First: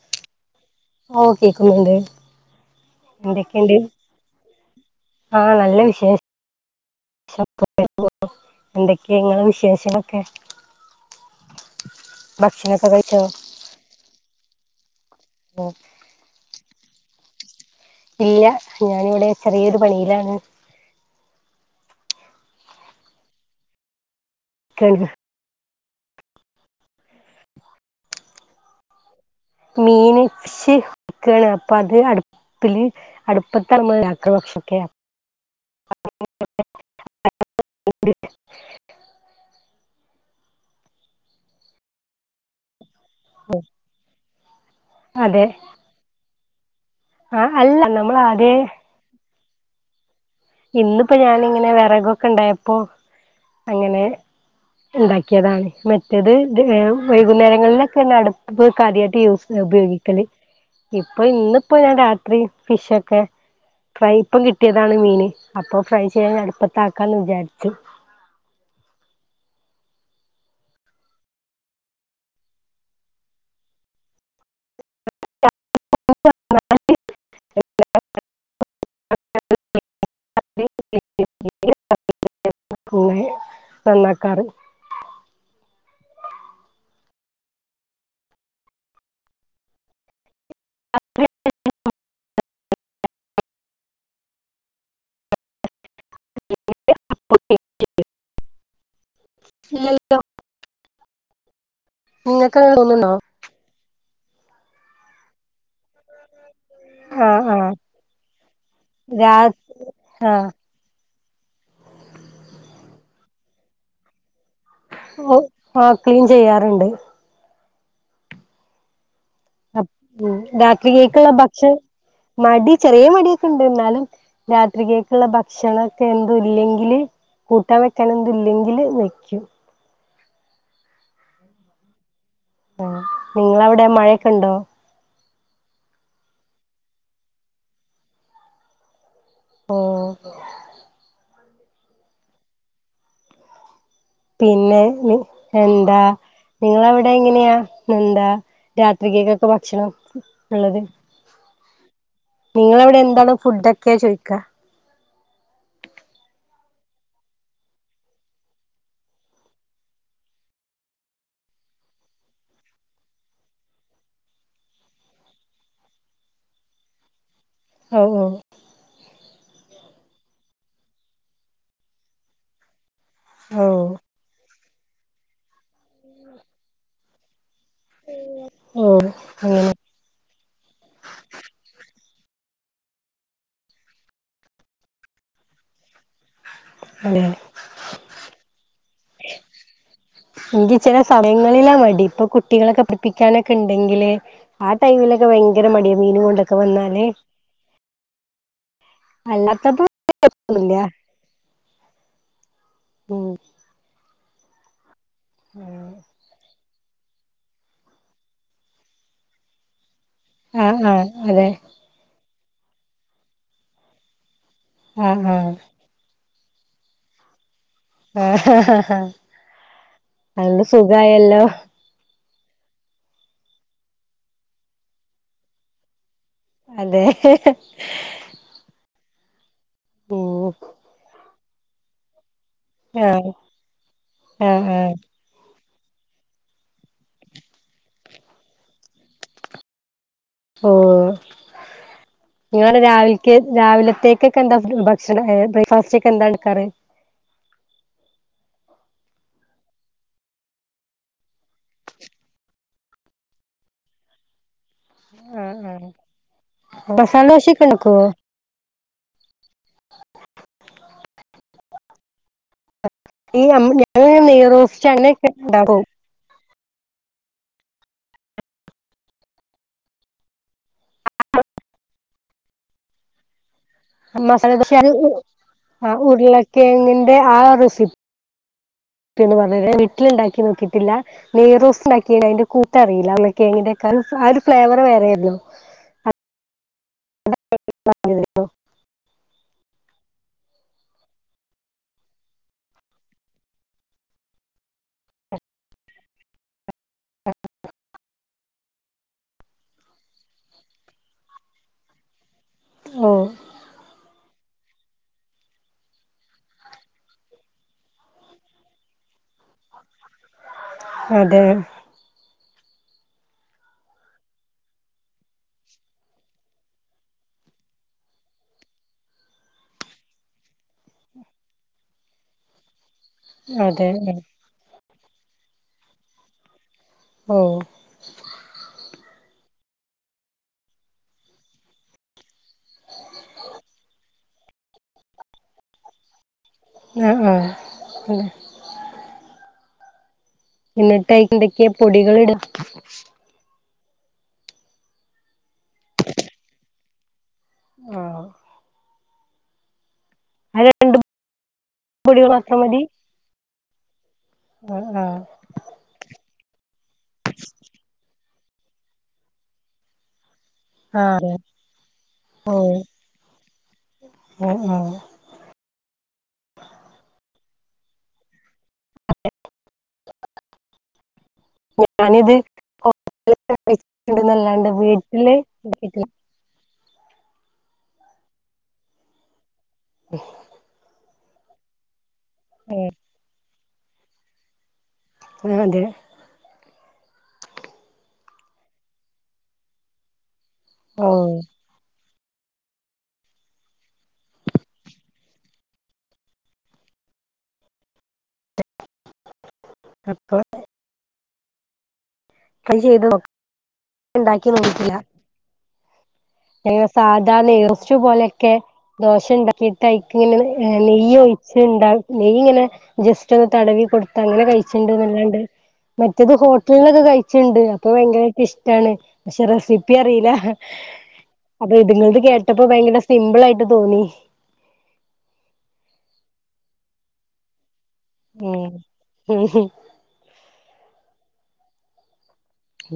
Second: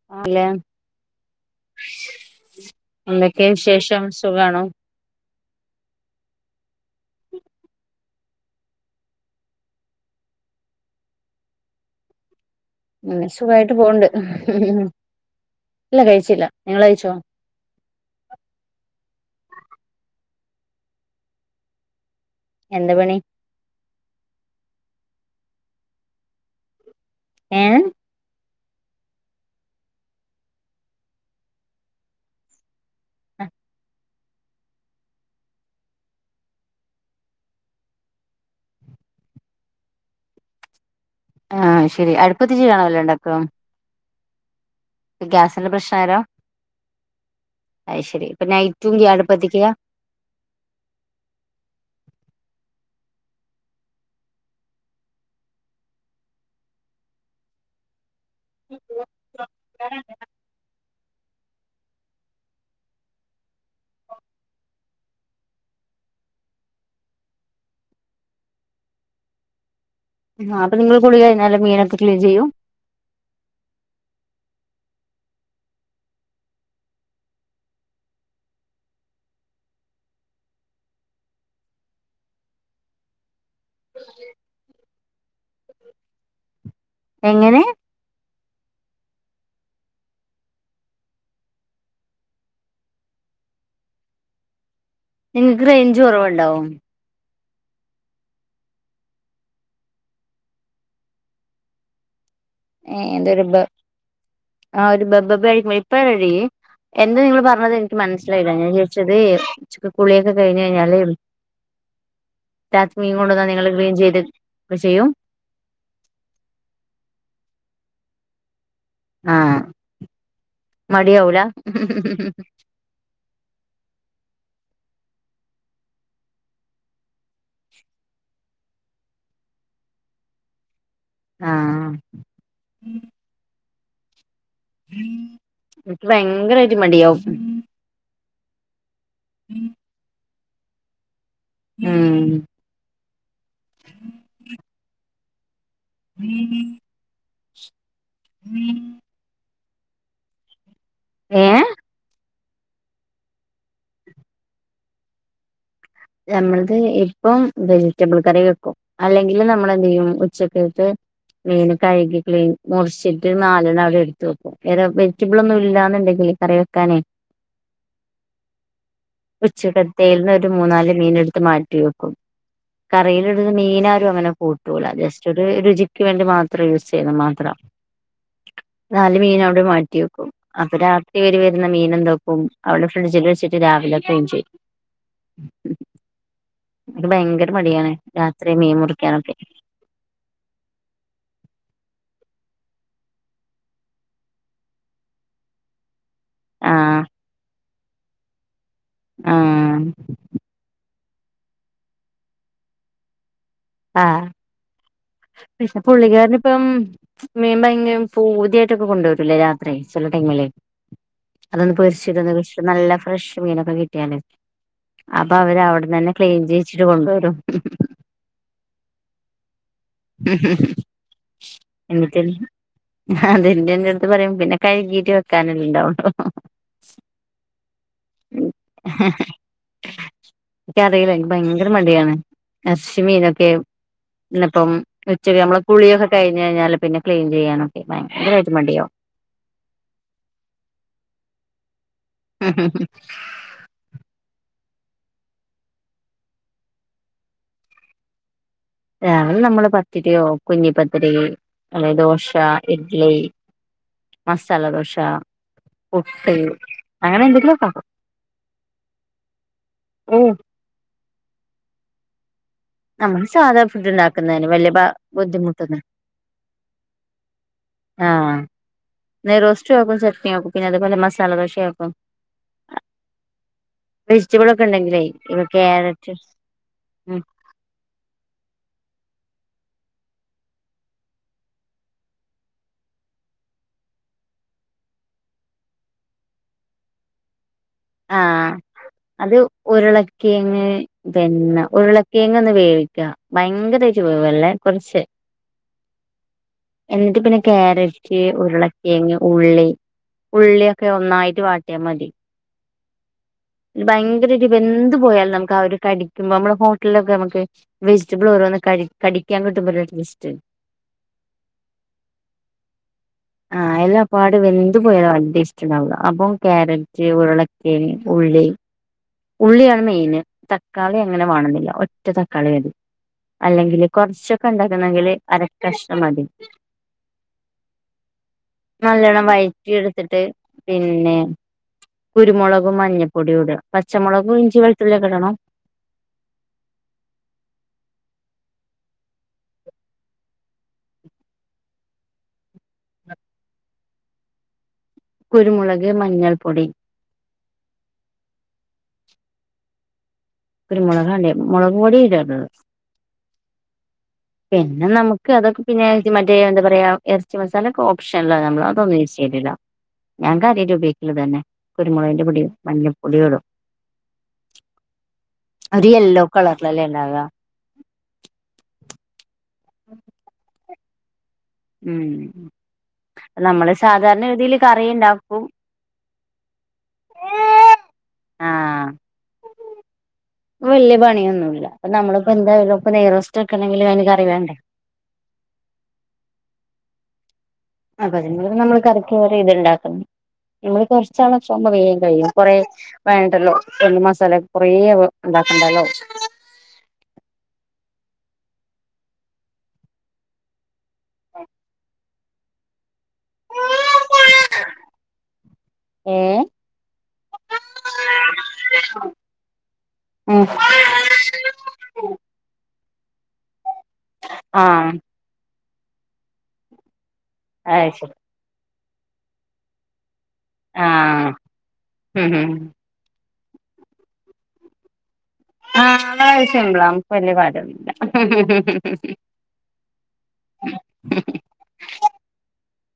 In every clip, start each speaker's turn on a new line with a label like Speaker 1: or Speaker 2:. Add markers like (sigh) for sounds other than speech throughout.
Speaker 1: (unintelligible)
Speaker 2: ഓ കേക്കുന്നുണ്ട്
Speaker 1: എന്തൊക്കെയ
Speaker 2: എന്തക്കെണ്ട്
Speaker 1: വിശേഷം സുഖാണോ
Speaker 2: ആ നല്ല വിശേ ഷം (unintelligible) എന്തക്കെ ഇങ്ങളെ വിശേഷങ്ങളൊക്കെ (inaudible) ഭക്ഷണം ഒക്കെ
Speaker 1: ഉം സുഖായിട്ട് പോണ്ട്
Speaker 2: ഓക്കെ
Speaker 1: ഇല്ല കഴിച്ചില്ല നിങ്ങൾ കഴിച്ചേ
Speaker 2: ഇല്ല ഞാനിവിടെ ചെറിയൊരു പണിയിലാണ്
Speaker 1: എന്ത് പണി
Speaker 2: (unintelligible)
Speaker 1: ഏഹ്
Speaker 2: മീൻ ഫിഷ് ക്കാണ് അപ്പ അത് അട്പ്പില് അട്പ്പത്താണ് ഇമ്മ ഇണ്ടാക്ക്ണ് ക്ഷ ഒക്കെ (inaudible)
Speaker 1: ആഹ് അത് ശെരി അടുപ്പത്ത് ച്ചിയാണോ എല്ലോ ഇണ്ടാക
Speaker 2: ഉം
Speaker 1: ഗ്യാസിന്റെ പ്രശ്നം ആരോ
Speaker 2: ആ അല്ല
Speaker 1: അത്
Speaker 2: നമ്മൾ
Speaker 1: ശരി ഇപ്പ
Speaker 2: ആദ്യ
Speaker 1: നൈറ്റും ഗ്യ അടുപ്പത്തിക്ക
Speaker 2: ഇന്ന്പ്പോ ഞാൻ ങ്ങനെ വെറകൊക്കെ ഇണ്ടായപ്പോ അങ്ങനെ ഇണ്ടാക്കേതാണ് മറ്റേത് ത് വൈകുന്നേരങ്ങളിലൊക്കെൺ അട് പ്പ് കാര്യായിട്ട് യൂസ് ഉപയോഗിക്കല് ഇപ്പൊ ഇന്ന്പ്പോ ഞാ രാത്രി വിഷൊക്കെ ഫ്രൈ ഇപ്പം കിട്ടേതാണ് മീന് അപ്പൊ ഫ്രൈ ചെയ്യാ അടുപ്പത്താക്കാന്ന് വിചാരിച്ചു
Speaker 1: ആഹ് അപ്പ നിങ്ങൾ കുളി കഴിഞ്ഞാൽ മീനൊക്കെ ക്ലീൻ ചെയ്യും
Speaker 2: (inaudible) (inaudible) നന്നാക്കാറ്
Speaker 1: എങ്ങനെ
Speaker 2: (inaudible)
Speaker 1: നിങ്ങക്ക് റേഞ്ച് കൊറവ്ണ്ടോ
Speaker 2: (unintelligible) നിങ്ങക്കെ
Speaker 1: ഏ എതരു ബ ആ ഒരു ബബബ കൊഴുപ്പഴി എന്ത നിങ്ങള്
Speaker 2: ആഹ് ആഹ്
Speaker 1: പറഞ്ഞത് എനിക്ക് മനസ്സിലായില്ല ഞാൻ ചോദിച്ചത്
Speaker 2: രാ
Speaker 1: ഉച്ചക്ക് കുളിയൊക്കെ
Speaker 2: ആഹ്
Speaker 1: കഴിഞ്ഞഞ്ഞാല് ചാച്ചൻ മീൻ കൊണ്ടന്നാ നിങ്ങൾ ക്ളീൻ ചെയ്ത് ചെയ്യും
Speaker 2: ഓ ആ ക്ലീൻ ചെയ്യാറുണ്ട്
Speaker 1: ആഹ്
Speaker 2: അ ഉം രാത്രി കേഴക്കുള്ള
Speaker 1: മടിയാവൂല
Speaker 2: ഭക്ഷണം മടി ചെറിയ മടി ൻണ്ട് എന്നാലും രാത്രികക്കുള്ള ഭക്ഷണ ഒക്കെ എന്തും ഇല്ലെങ്കില് കൂട്ടാൻ വെക്കാനതു ഇല്ലെങ്കിൽ വയ്ക്കും
Speaker 1: ആഹ്
Speaker 2: നിങ്ങള അവിടെ മഴയൊക്കെ ഉണ്ടോ
Speaker 1: എനിക്ക് ഭയങ്കരയായിട്ട് മടിയവും
Speaker 2: ഓ
Speaker 1: ഉം
Speaker 2: പിന്നെ നി എന്താ നിങ്ങള അവിടെ എങ്ങനെയാ ന്നഎന്താ
Speaker 1: ഉം
Speaker 2: രാത്രികക്കൊക്കെ ഭക്ഷണം ഉള്ളത്
Speaker 1: ഏ
Speaker 2: നിങ്ങള അവിടെ എന്താണ് ഫുഡ ഒക്കെ ചോദിക്കാ
Speaker 1: നമ്മളത് ഇപ്പം വെജിറ്റബിൾ കറി വെക്കും അല്ലെങ്കിൽ നമ്മള എന്ത് ചെയ്യും ഉച്ചക്കക്ക് മീൻ കഴുകി ക്ലീൻ മുറിച്ചിട്ട് നാലെണ്ണം അവിടെ എടുത്ത് വെക്കും വേറെ വെജിറ്റബിൾ ഒന്നും ഇല്ലാന്ന് ഒണ്ടെങ്കില് കറി വെക്കാനേ
Speaker 2: ഓ ഓ
Speaker 1: ഉച്ച കത്ത ന്ന് ഒരു മൂന്നാല് മീന് എടുത്ത് മാറ്റി വെക്കും കറിയിലിട്ന്ന
Speaker 2: ഓ ഓ
Speaker 1: മീനാരും അങ്ങനെ കൂട്ടൂല്ല ജസ്റ്റ് ഒരു രുചി ക്ക് വേണ്ടി മാത്രം യൂസ് ചെയ്യുന്ന മാത്രം
Speaker 2: ഓ
Speaker 1: നാല് മീൻ
Speaker 2: അങ്ങനെ
Speaker 1: അവിടെ മാ റ്റി വെക്കും അപ്പൊ രാത്രി വരെ വെരുന്ന മീന് എന്തോക്കും അവിടെ ഫ്രിഡ്ജില് വെച്ചിട്ട് രാവിലെ ക്ളീൻ ചെയ്യും ക്ക്
Speaker 2: അതെ
Speaker 1: ഭയങ്കര മടിയാണ് രാത്രി മീൻ മുറിക്കാനെഒക്കെ
Speaker 2: ഇനിക്ക് ചെല സമയങ്ങളിലാ മടി ഇപ്പൊ കുട്ടികളെ ഒക്കെ പഠിപ്പിക്കാന് ഒക്കെ എണ്ടെങ്കില് ആ ടൈമില് ക്ക് ഭയങ്കര മടിയ മീൻ കൊണ്ട് ഒക്കെ
Speaker 1: ആഹ്
Speaker 2: വന്നാല്
Speaker 1: ആഹ്
Speaker 2: അല്ലാത്തപ്പോ (unintelligible) ഇല്ല മം
Speaker 1: ആഹ് പിന്നെ പുള്ളി കരന്ന് ഇപ്പം മീൻ വാങ്ങ ഫുതിയായിട്ട് ഒക്കെ കൊണ്ട് വേരൂല്ലേ രാ ത്രി ചെല ടൈമിൽ
Speaker 2: ആഹ് ആഹ് അതെ
Speaker 1: അതൊന്ന് പൊരിച്ചിടനാത് ഇപ്പ നല്ല ഫ്രഷ് മീന് ഒക്കെ കിട്ടിയാലേ
Speaker 2: ആഹ്
Speaker 1: അപ്പൊ
Speaker 2: ആഹ്
Speaker 1: അവര് അവിടന്ന് അന്നെ ക്ലീൻ ചെയ്യിച്ചിട്ട് കൊണ്ടുവരും
Speaker 2: ആഹ ആഹാ ആഹാ
Speaker 1: ഹ് മ്മ് ഹ് എന്നിട്ട് അതെ എന്റെ എന്റെറ അടുത്ത് പറയും പിന്നെ കഴുകീട്ട് വെക്കാനല്ലേ ഇണ്ടാവു ഒള്ളൂ
Speaker 2: അതെ
Speaker 1: ഉം
Speaker 2: ഉം
Speaker 1: എക്ക് അറിയില്ല എക്ക് ഭയങ്കര മടിയാണ് ഏറച്ചി മീൻ
Speaker 2: ആഹ്
Speaker 1: ഒക്കെ ആവും
Speaker 2: ആഹ്
Speaker 1: ന്നിന്നപ്പം
Speaker 2: ആഹ്
Speaker 1: ഉച്ചയ്ക്ക് ഞമ്മള് കുളി ഒക്കെ കയിഞ്ഞ് കഴിഞ്ഞാല് പിന്നെ ക്ലീൻ ചെയ്യാന് ഒക്കെ ഭയങ്കരായിട്ടും മടിയ
Speaker 2: ഓഹ് ഞാന് രാവിൽക്ക് രാവിലത്തേക്ക് ഒക്കെ എന്താ ഒരു ഭക്ഷണം ഏ ബ്രേക്ക്ഫാസ്റ്റ് ഒക്കെ എന്താണ് കറി
Speaker 1: രാവിലെ നമ്മള് പത്തിരിയോ കുഞ്ഞി പത്തിരി അല്ലേ ദോശ ഇഡ്ലി മസാലദോശ പുട്ട് അങ്ങനെ
Speaker 2: മസാല
Speaker 1: എന്തെങ്കിലും
Speaker 2: ദോശയൊക്കെ
Speaker 1: ഒക്കെ ആക്കും
Speaker 2: ഉണ്ടാക്കുവോ
Speaker 1: ഓഹ് നമ്മള്
Speaker 2: ഈ
Speaker 1: സാധാ ഫുഡ്
Speaker 2: ഞങ്ങള്
Speaker 1: ഇണ്ടാക്കുന്നന്നെ വെല്യ ബാ
Speaker 2: നെയ്റോസ്റ്റ് അങ്ങനെയൊക്കെ
Speaker 1: ബുദ്ധിമുട്ടുന്നേ
Speaker 2: ഉണ്ടാക്കും
Speaker 1: ആഹ് നെറോസ്റ്റും ആക്കും ചട്നി ആക്കും പിന്നെ അതെ പോലെ മസാല ദോശയാക്കും അ വെജിറ്റബിൾ
Speaker 2: മസാല
Speaker 1: ഒക്കെ എണ്ടെങ്കിലേ ഇപ്പ ക്യാരറ്റ്
Speaker 2: തേങ്ങന്റെ
Speaker 1: ഉം
Speaker 2: ആ റെസിപ്പിന്ന് പറഞ്ഞ് തരണേ ഞാൻ വീട്ടിൽ എണ്ടാക്കി നോക്കിട്ട് ഇല്ല നെയ്റോസ് ഇണ്ടാക്കില്ല അയിന്റെ കൂട്ട് അറിയില്ല ഉർളക്കിഴങ്ങിന്റെ ക്കെ ആ ഒരു ഫ്ലേവറ് വേറെ അല്ലേ
Speaker 1: ആഹ്
Speaker 2: (unintelligible)
Speaker 1: അത് ഉരുളക്കിങ്ങ് പിന്നെ ഉരുളക്കെങ്ങ് ഒന്ന് വേവിക്കാ ഭയങ്കര ആയിട്ട് വേവല്ലേ കൊറച്ച്
Speaker 2: ഓ
Speaker 1: എന്നിട്ട് പിന്നെ ക്യാരറ്റ് ഉരുളക്കേങ്ങ് ഉള്ളി ഉള്ളി ഒക്കെ ഒന്നായിട്ട് വാട്ടിയാ മതി
Speaker 2: ഓഹ്
Speaker 1: ഭയങ്കര ഒര് വെന്ത് പോയാല് നമുക്ക് ഒരു അ കടിക്കുമ്പോ നമ്മടെ ഹോട്ടലില് ഒക്കെ നമ്മക്ക് വെജിറ്റബിൾ ഓരോന്ന് കഴി കടിക്കാൻ കിട്ടുമ്പോള്ല്ലേ ഒര് ടെസ്റ്റ്
Speaker 2: അതെ
Speaker 1: ആഹ് എല്ലാ പാട് വെന്ത് പോയാലും ആ ടെസ്റ്റ്‌ ഇണ്ടാവുല്ല അപ്പം ക്യാരറ്റ് ഉരുള ക്കിഴങ്ങ് ഉള്ളി ഉള്ളിയാണ് മെയിന് തക്കാളി അങ്ങനെ വണോന്ന് ഇല്ല ഒറ്റ തക്കാളി മതി അല്ലെങ്കില്
Speaker 2: അതെ
Speaker 1: കൊറച്ച് ഒക്കെ ഇണ്ടാക്ക് ണെങ്കില് അരക്കഷ്ണം മതി
Speaker 2: ഓഹ്
Speaker 1: നല്ലോണ്ണം വയറ്റി എടുത്തിട്ട് പിന്നെ കുരുമുളകും മഞ്ഞപ്പൊടിയു ഇട പച്ചമുളകും ഇഞ്ചി വെളുത്തുള്യൊക്കെ ഇടണം
Speaker 2: ആഹ് ആഹ് പിന്നെ എന്നിട്ട് അയ്ന്തൊക്കിയേ പൊടികളിട
Speaker 1: കുരുമുളക് മഞ്ഞൾ പൊടി
Speaker 2: ആഹ് രണ്ട്
Speaker 1: കുരുമുളകാലേ മുളക് പൊടി
Speaker 2: പൊടികൾ
Speaker 1: ഇടര്ത്
Speaker 2: മാത്രം മതി ആ
Speaker 1: പിന്നെ
Speaker 2: ആ
Speaker 1: നമുക്ക് അതൊക്കെ പിന്നെ ഇത് മറ്റേ എന്താ പറയാ എർച്ചി മസാലൊക്കെ ഓപ്ഷനല നമ്മൾ അതൊന്നും യൂസ് ചെയ്ട്ടില്ല ഞാ കാര്യായായിട്ട്
Speaker 2: ആ
Speaker 1: ബേക്കല്
Speaker 2: അതെ
Speaker 1: തന്നെ കുരുമുളകന്റെ പൊടീം
Speaker 2: ഓ
Speaker 1: മഞ്ഞപൊടീം ഇടും
Speaker 2: ആ ആ
Speaker 1: അരി യല്ലോ കളർലല്ലേ ഇണ്ടാവ
Speaker 2: അതെ
Speaker 1: ഉം
Speaker 2: ഞാനിത്
Speaker 1: നമ്മള് സാധാരണ
Speaker 2: (unintelligible)
Speaker 1: രീതിയില്
Speaker 2: ലാണ്ട്
Speaker 1: കറി
Speaker 2: വീട്ടില്
Speaker 1: ഉണ്ടാക്കും
Speaker 2: ഇണ്ടായിട്ടില്ല ഉം
Speaker 1: വെല്യ പണിയൊന്നുല ഇപ്പള് നമ്മളിപ്പോ എന്തായാലും ഇ നേറോസ്റ്റ് വെക്കണമെങ്കിലും അയ്ന് കറിവേണ്ടേ
Speaker 2: അഹ് അതെ
Speaker 1: അപതിന നമ്മൾ കറിക്കരെ ഇത്ണ്ടാക്കുന്നു നമ്മള്
Speaker 2: ഓ
Speaker 1: കൊറച്ചാളാവുമ്പ വേൻ കഴിയും. കൊറെ വേണ്ടല്ലോ എണ്ട് മസാല കൊറേണ്ടാക്കണ്ടല്ലോ
Speaker 2: അപ്പോ
Speaker 1: അഹ്
Speaker 2: അത് ചെയ്ത് നോ ഇണ്ടാക്കി നോക് ട്ടില്ല
Speaker 1: ഏ
Speaker 2: എങ്ങനെ സാധാ നെയ്റൊസ്റ്റ് പോലെക്കെ ദോഷണ്ടാക്കിട്ടയ്ക്ക് ഇങ്ങനെ
Speaker 1: ഉം
Speaker 2: നെയ്യ് ഒഴിച്ച്ണ്ട നെയ്യ് ഇങ്ങനെ ജസ്റ്റ് ഒന്ന് തടവി കൊടു ത്തങ്ങനെ
Speaker 1: ആഹ്
Speaker 2: കഴിച്ചിണ്ട്നല്ലാണ്ട് മറ്റേത് ഹോട്ടൽനൊക്കെ കഴിച്ചണ്ട്
Speaker 1: അത്
Speaker 2: അപ്പൊ
Speaker 1: ശരി
Speaker 2: ഭയങ്കരായിട്ട്ഷ് ട്ടാണ് പക്ഷേ റെസിപ്പി അറില്ല
Speaker 1: ആഹ്
Speaker 2: അപ്പൊ ഇതുങ്ങൾത്
Speaker 1: ഉം ഉം
Speaker 2: കേട്ടപ്പോ ഭയങ്കര സിമ്പിളായിട്ട് തോന്നി
Speaker 1: ആഹ് അത്‌ സിമ്പിളാ അമുക്ക് വെല്യ കാര്യൊന്ന്ല്ല
Speaker 2: ഉം ഉം
Speaker 1: (inaudible)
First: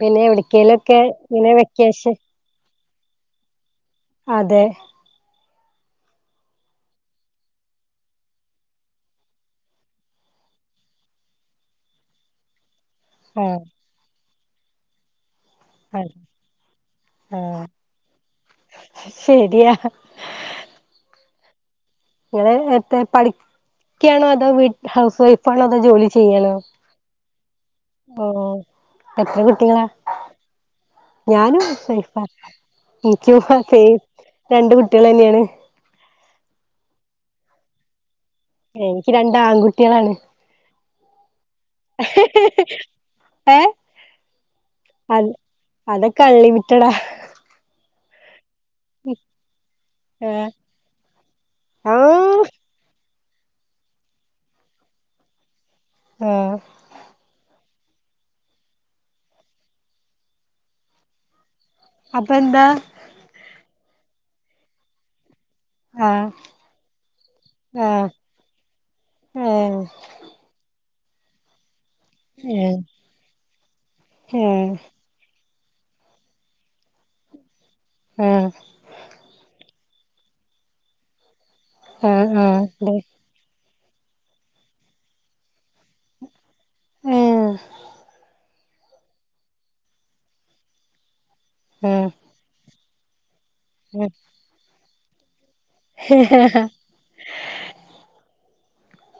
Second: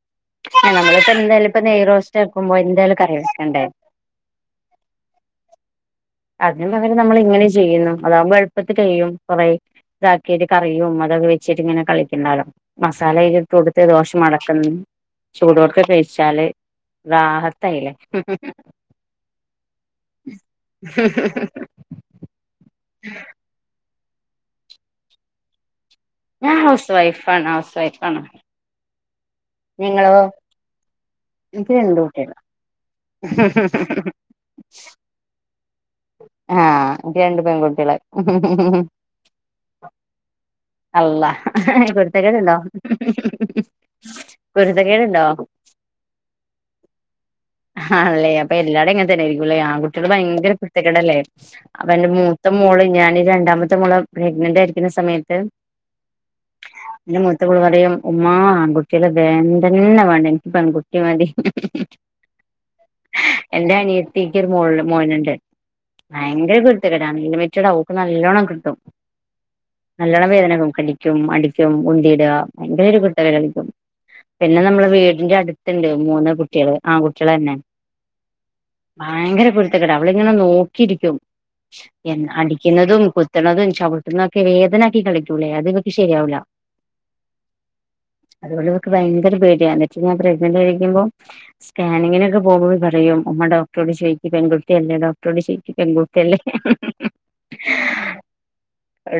Speaker 2: പിന്നെ എവിട്
Speaker 1: അഹ് നമ്മളിപ്പോ എന്തായാല ഇപ്പ നെയ്റോസ്റ്റ് ആക്കുമ്പോ എന്തായാലും കലക്കണ്ടേ
Speaker 2: അതെ
Speaker 1: അതിന് പകരം നമ്മൾ ഇങ്ങനെ ചെയ്യുന്നു അതാവുമ്പോ എളുപ്പത്തി കഴിയും കൊറേ ഇതാക്കിയിട്ട് കറിയും മെലത്വെച്ചിട്ട് ഇങ്ങനെ കളിക്കണ്ടാലോ മസാല
Speaker 2: ആഹ്
Speaker 1: അയില്ട്ടൊടുത്ത് ദോഷ മടക്കുന്ന ചൂടോടെ ക്കെ
Speaker 2: അതെ
Speaker 1: കഴിച്ചാല്
Speaker 2: ആഹ്
Speaker 1: റാഹത്തയില്ലേ
Speaker 2: ശരിയാ
Speaker 1: ആ
Speaker 2: ഇങ്ങനെ നേര്ത്തെ പഠിക്ക്‌ യാണോ അതോ വീ ഹൗസ് വൈഫ് പ്പോള്ളത് ജോലി ചെയ്യാലോ
Speaker 1: ഞാൻ ഹൗസ് വൈഫാണ് ഹൗസ് വൈഫാണ്
Speaker 2: ഓഹ് എത്ര കി
Speaker 1: നിങ്ങളോ?
Speaker 2: ഞാനും
Speaker 1: എനിക്ക് രണ്ട്
Speaker 2: സേയ്ഫ
Speaker 1: കുട്ടികള്
Speaker 2: എനിക്കും സേ രണ്ട് കുട്ടികളന്നേണ്
Speaker 1: ആഹ് എനിക്ക് രണ്ട് പെൺകുട്ടികള് (inaudible)
Speaker 2: ഏഹ് എനിക്ക് രണ്ടാൺകുട്ടിയാ
Speaker 1: അല്ലാഹ് ഏഹ് കുരുത്തക്കേടുണ്ടോ?
Speaker 2: ഏഹ്
Speaker 1: കുരുതകേട്ണ്ടോ?
Speaker 2: അത് അതൊക്കെ അൾലിമിറ്റടാ
Speaker 1: ആണല്ലേ അപ്പൊ എല്ലാടും അങ്ങനെ തന്നെയായിരിക്കുംല്ലേ ആ കുട്ടികട്
Speaker 2: ഏഹ്
Speaker 1: ഭയങ്കര കുരു തക്കേടല്ലേ? അപ്പൊ എന്റെ
Speaker 2: ആഹ്
Speaker 1: മൂത്ത മോള് ഞാനി രണ്ടാമത്തെ മോളെ പ്രഗ്നന്റ് ആയിരിക്കുന്ന സമയത്ത്
Speaker 2: ആഹ്‌
Speaker 1: എന്റെ മൂത്തമോള് പറയും ഉമ്മാ ആൺ കുട്ടിനെ വേൻണ്ടന്നെ വേണ്ട എനിക്ക് പെൺകുട്ടി മതി
Speaker 2: അപ്പന്താ
Speaker 1: എന്റെ അനിയത്തിക് ഒരു മോൾ മോന്ണ്ട്
Speaker 2: ആഹ്
Speaker 1: ഭയങ്കര കുരു ക്കേടാണ് അൺലിമിറ്റടാ ഓക്ക്
Speaker 2: ആഹ്
Speaker 1: നല്ലോണ്ണം കിട്ടും
Speaker 2: ഏഹ്
Speaker 1: നല്ലണം വേദനകും കടിക്കും അടിക്കും ഉന്തി ടാ
Speaker 2: ഏഹ്
Speaker 1: ഭയങ്കര ഒരു കുരുത്തക്കേട് കളിക്കും പിന്നെ
Speaker 2: ഏഹ്
Speaker 1: നമ്മള് വീടിന്റെ അടുത്തുണ്ട് മൂന്ന് കുട്ടികള് ആൺ കുട്ടികളെന്നെ
Speaker 2: ഉം
Speaker 1: ഭയങ്കര കുരുത്തക്കെടാ അവളിങ്ങനെ നോക്കിയിരിക്കും
Speaker 2: ആഹ് ആഹ് അതെ
Speaker 1: അടിക്കുന്നതും കു ത്ത്ണതും ചവിട്ടണതൊക്കെ വേദനാക്കി കളിക്കൂലെ അതെനിക്ക് ശരിയാവൂല്ല
Speaker 2: ഉം
Speaker 1: അതുകൊണ്ട് അവക്ക് ഭയങ്കര പേടിയാണ് എന്നിട്ട് ഞാൻ പ്രെഗ്നന്റ് ആയിരിക്കുമ്പോ
Speaker 2: ആഹ്
Speaker 1: സ്കാനിങ്ങിനൊക്കെ പോകുമ്പോ പറയും ഉമ്മ ഡോക്ടറോട്
Speaker 2: ആഹ്
Speaker 1: ചേയിക്ക് പെൺകുട്ടിയല്ലേ ഡോക്ടറോട് ചോയിക് പെൺകുട്ടിയല്ലേ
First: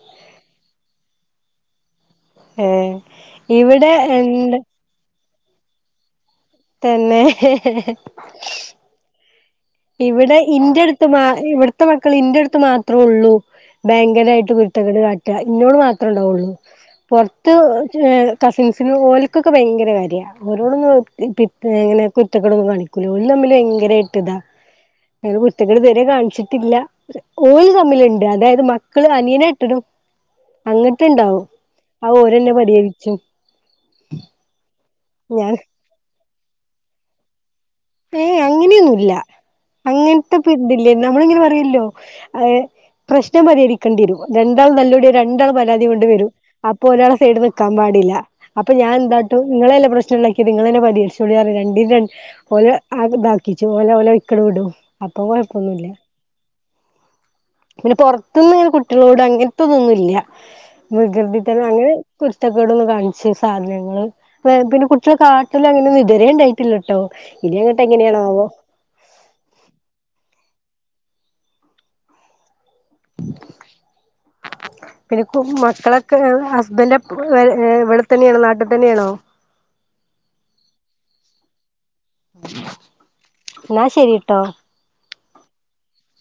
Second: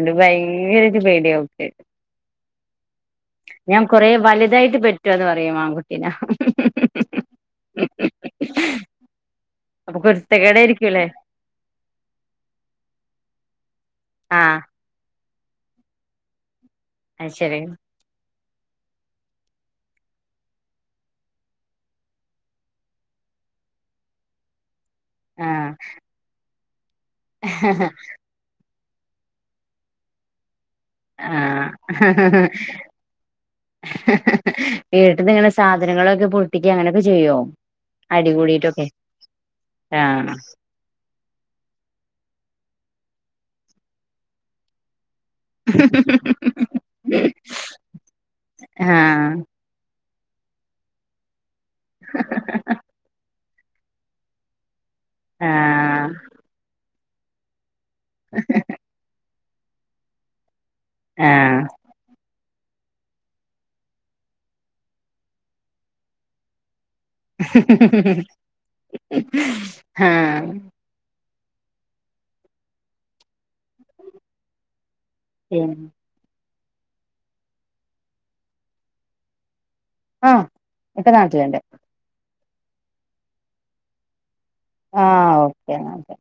Speaker 1: അത് ഭയങ്കര പേടിയാവുക്ക്
Speaker 2: ഏഹ്
Speaker 1: ഞാൻ
Speaker 2: ഇവിടെ
Speaker 1: കൊറേ
Speaker 2: എന്ത്
Speaker 1: വലുതായിട്ട് പെറ്റോന്ന് പറയും ആൺകുട്ടീനെ
Speaker 2: തന്നെ
Speaker 1: അപ്പൊ
Speaker 2: ഇവിടെ ഇന്റെ
Speaker 1: കുരുത്തക്കേടായിരിക്കൂലേ
Speaker 2: അടുത്ത് മാ ഇവിടുത്തെ മക്കൾ ഇന്റെ അടുത്ത് മാത്രേ ഉള്ളൂ ഭയങ്കരായിട്ട്
Speaker 1: ആഹ്
Speaker 2: കുരു ത്തകേട് കാട്ട ഇന്നോട് മാത്രണ്ടാവുള്ളൂ
Speaker 1: അത്
Speaker 2: പൊർത്ത്
Speaker 1: ശരി
Speaker 2: (unintelligible) കസിൻസിന് ഓല്ക്കൊക്കെ ഭയങ്കര കാര്യ ഓരോടൊന്നും (unintelligible) ഇങ്ങനെ കുരുത്തക്കടൊന്നും കാണിക്കുലാ (unintelligible) തമ്മിൽ ഭയങ്കര ഇട്ട് ഇതാ
Speaker 1: ആഹ്
Speaker 2: കുരുത്തകേട് ഇതുവരെ കാണിച്ചിട്ടില്ല ഓര് തമ്മിലുണ്ട് അതായത് മ മക്കള് അനിയനെ ഇട്ടിടും അങ്ങട്ടുണ്ടാവും ആ ഓരോന്നെ പടിയഴിച്ചും
Speaker 1: ഏട്ടനെങ്ങനെ
Speaker 2: ഞാൻ
Speaker 1: സാധനങ്ങളൊക്കെ പൊട്ടിക്ക അങ്ങനെയൊക്കെ ചെയ്യോ അടി
Speaker 2: ഏഹ്‌
Speaker 1: കൂടിട്ടൊക്കെ
Speaker 2: അങ്ങനെയൊന്നുല്ല അങ്ങനത്തെ
Speaker 1: ആഹ്
Speaker 2: പി (unintelligible) നമ്മളിങ്ങനെ പറയല്ലോ പ്രശ്നം പരിഹരിക്കണ്ടി വരും രണ്ടാള് തല്ലുടിയ രണ്ടാളും പരാതി കൊണ്ട് വരും അപ്പോ ഒരാളെ സൈഡ് നിക്കാൻ പാടില്ല അപ്പൊ ഞാൻ എന്താ ട്ട് നിങ്ങളെല്ലെ പ്രശ്നം ഉണ്ടാക്കിയത് നിങ്ങളന്നെ പരിഹരിചോളി രണ്ടിന
Speaker 1: ആഹ്
Speaker 2: ഓരെ (unintelligible) കിച്ചു പോയലെ ഓലെ ഒരിക്കലേ വിടും അപ്പൊ കൊഴപ്പൊന്നുല്ല
Speaker 1: ആഹ്
Speaker 2: പിന്നെ പുറത്തുന്ന് കുട്ടികളോട് അങ്ങനത്തെതൊന്നും ഇല്ല
Speaker 1: ആഹ്
Speaker 2: വികൃതിത്തനം അങ്ങനെ കുരുത്തക്കെടന്ന് കാണിച്ചു സാധനങ്ങള് പിന്നെ കുട്ടികള് കാട്ടല്ല അങ്ങനെനിതരേ ഇതുവരെഉണ്ടായിട്ടില്ല ട്ടോ
Speaker 1: ആഹ്‌
Speaker 2: പിന്നെ ഇപ്പം
Speaker 1: പിന്നെ
Speaker 2: മക്കളൊക്കെ ഹസ്ബന്റ് (unintelligible) ഇവിടെ തന്നെയാണേ നാട്ടിൽ തന്നെയാണേ
Speaker 1: ആഹ്‌ ഇക്ക നാട്ടിലുണ്ട്
Speaker 2: എന്നാ ശരിട്ടോ
Speaker 1: ആഹ് ഓക്കെ എന്നാട്ടോ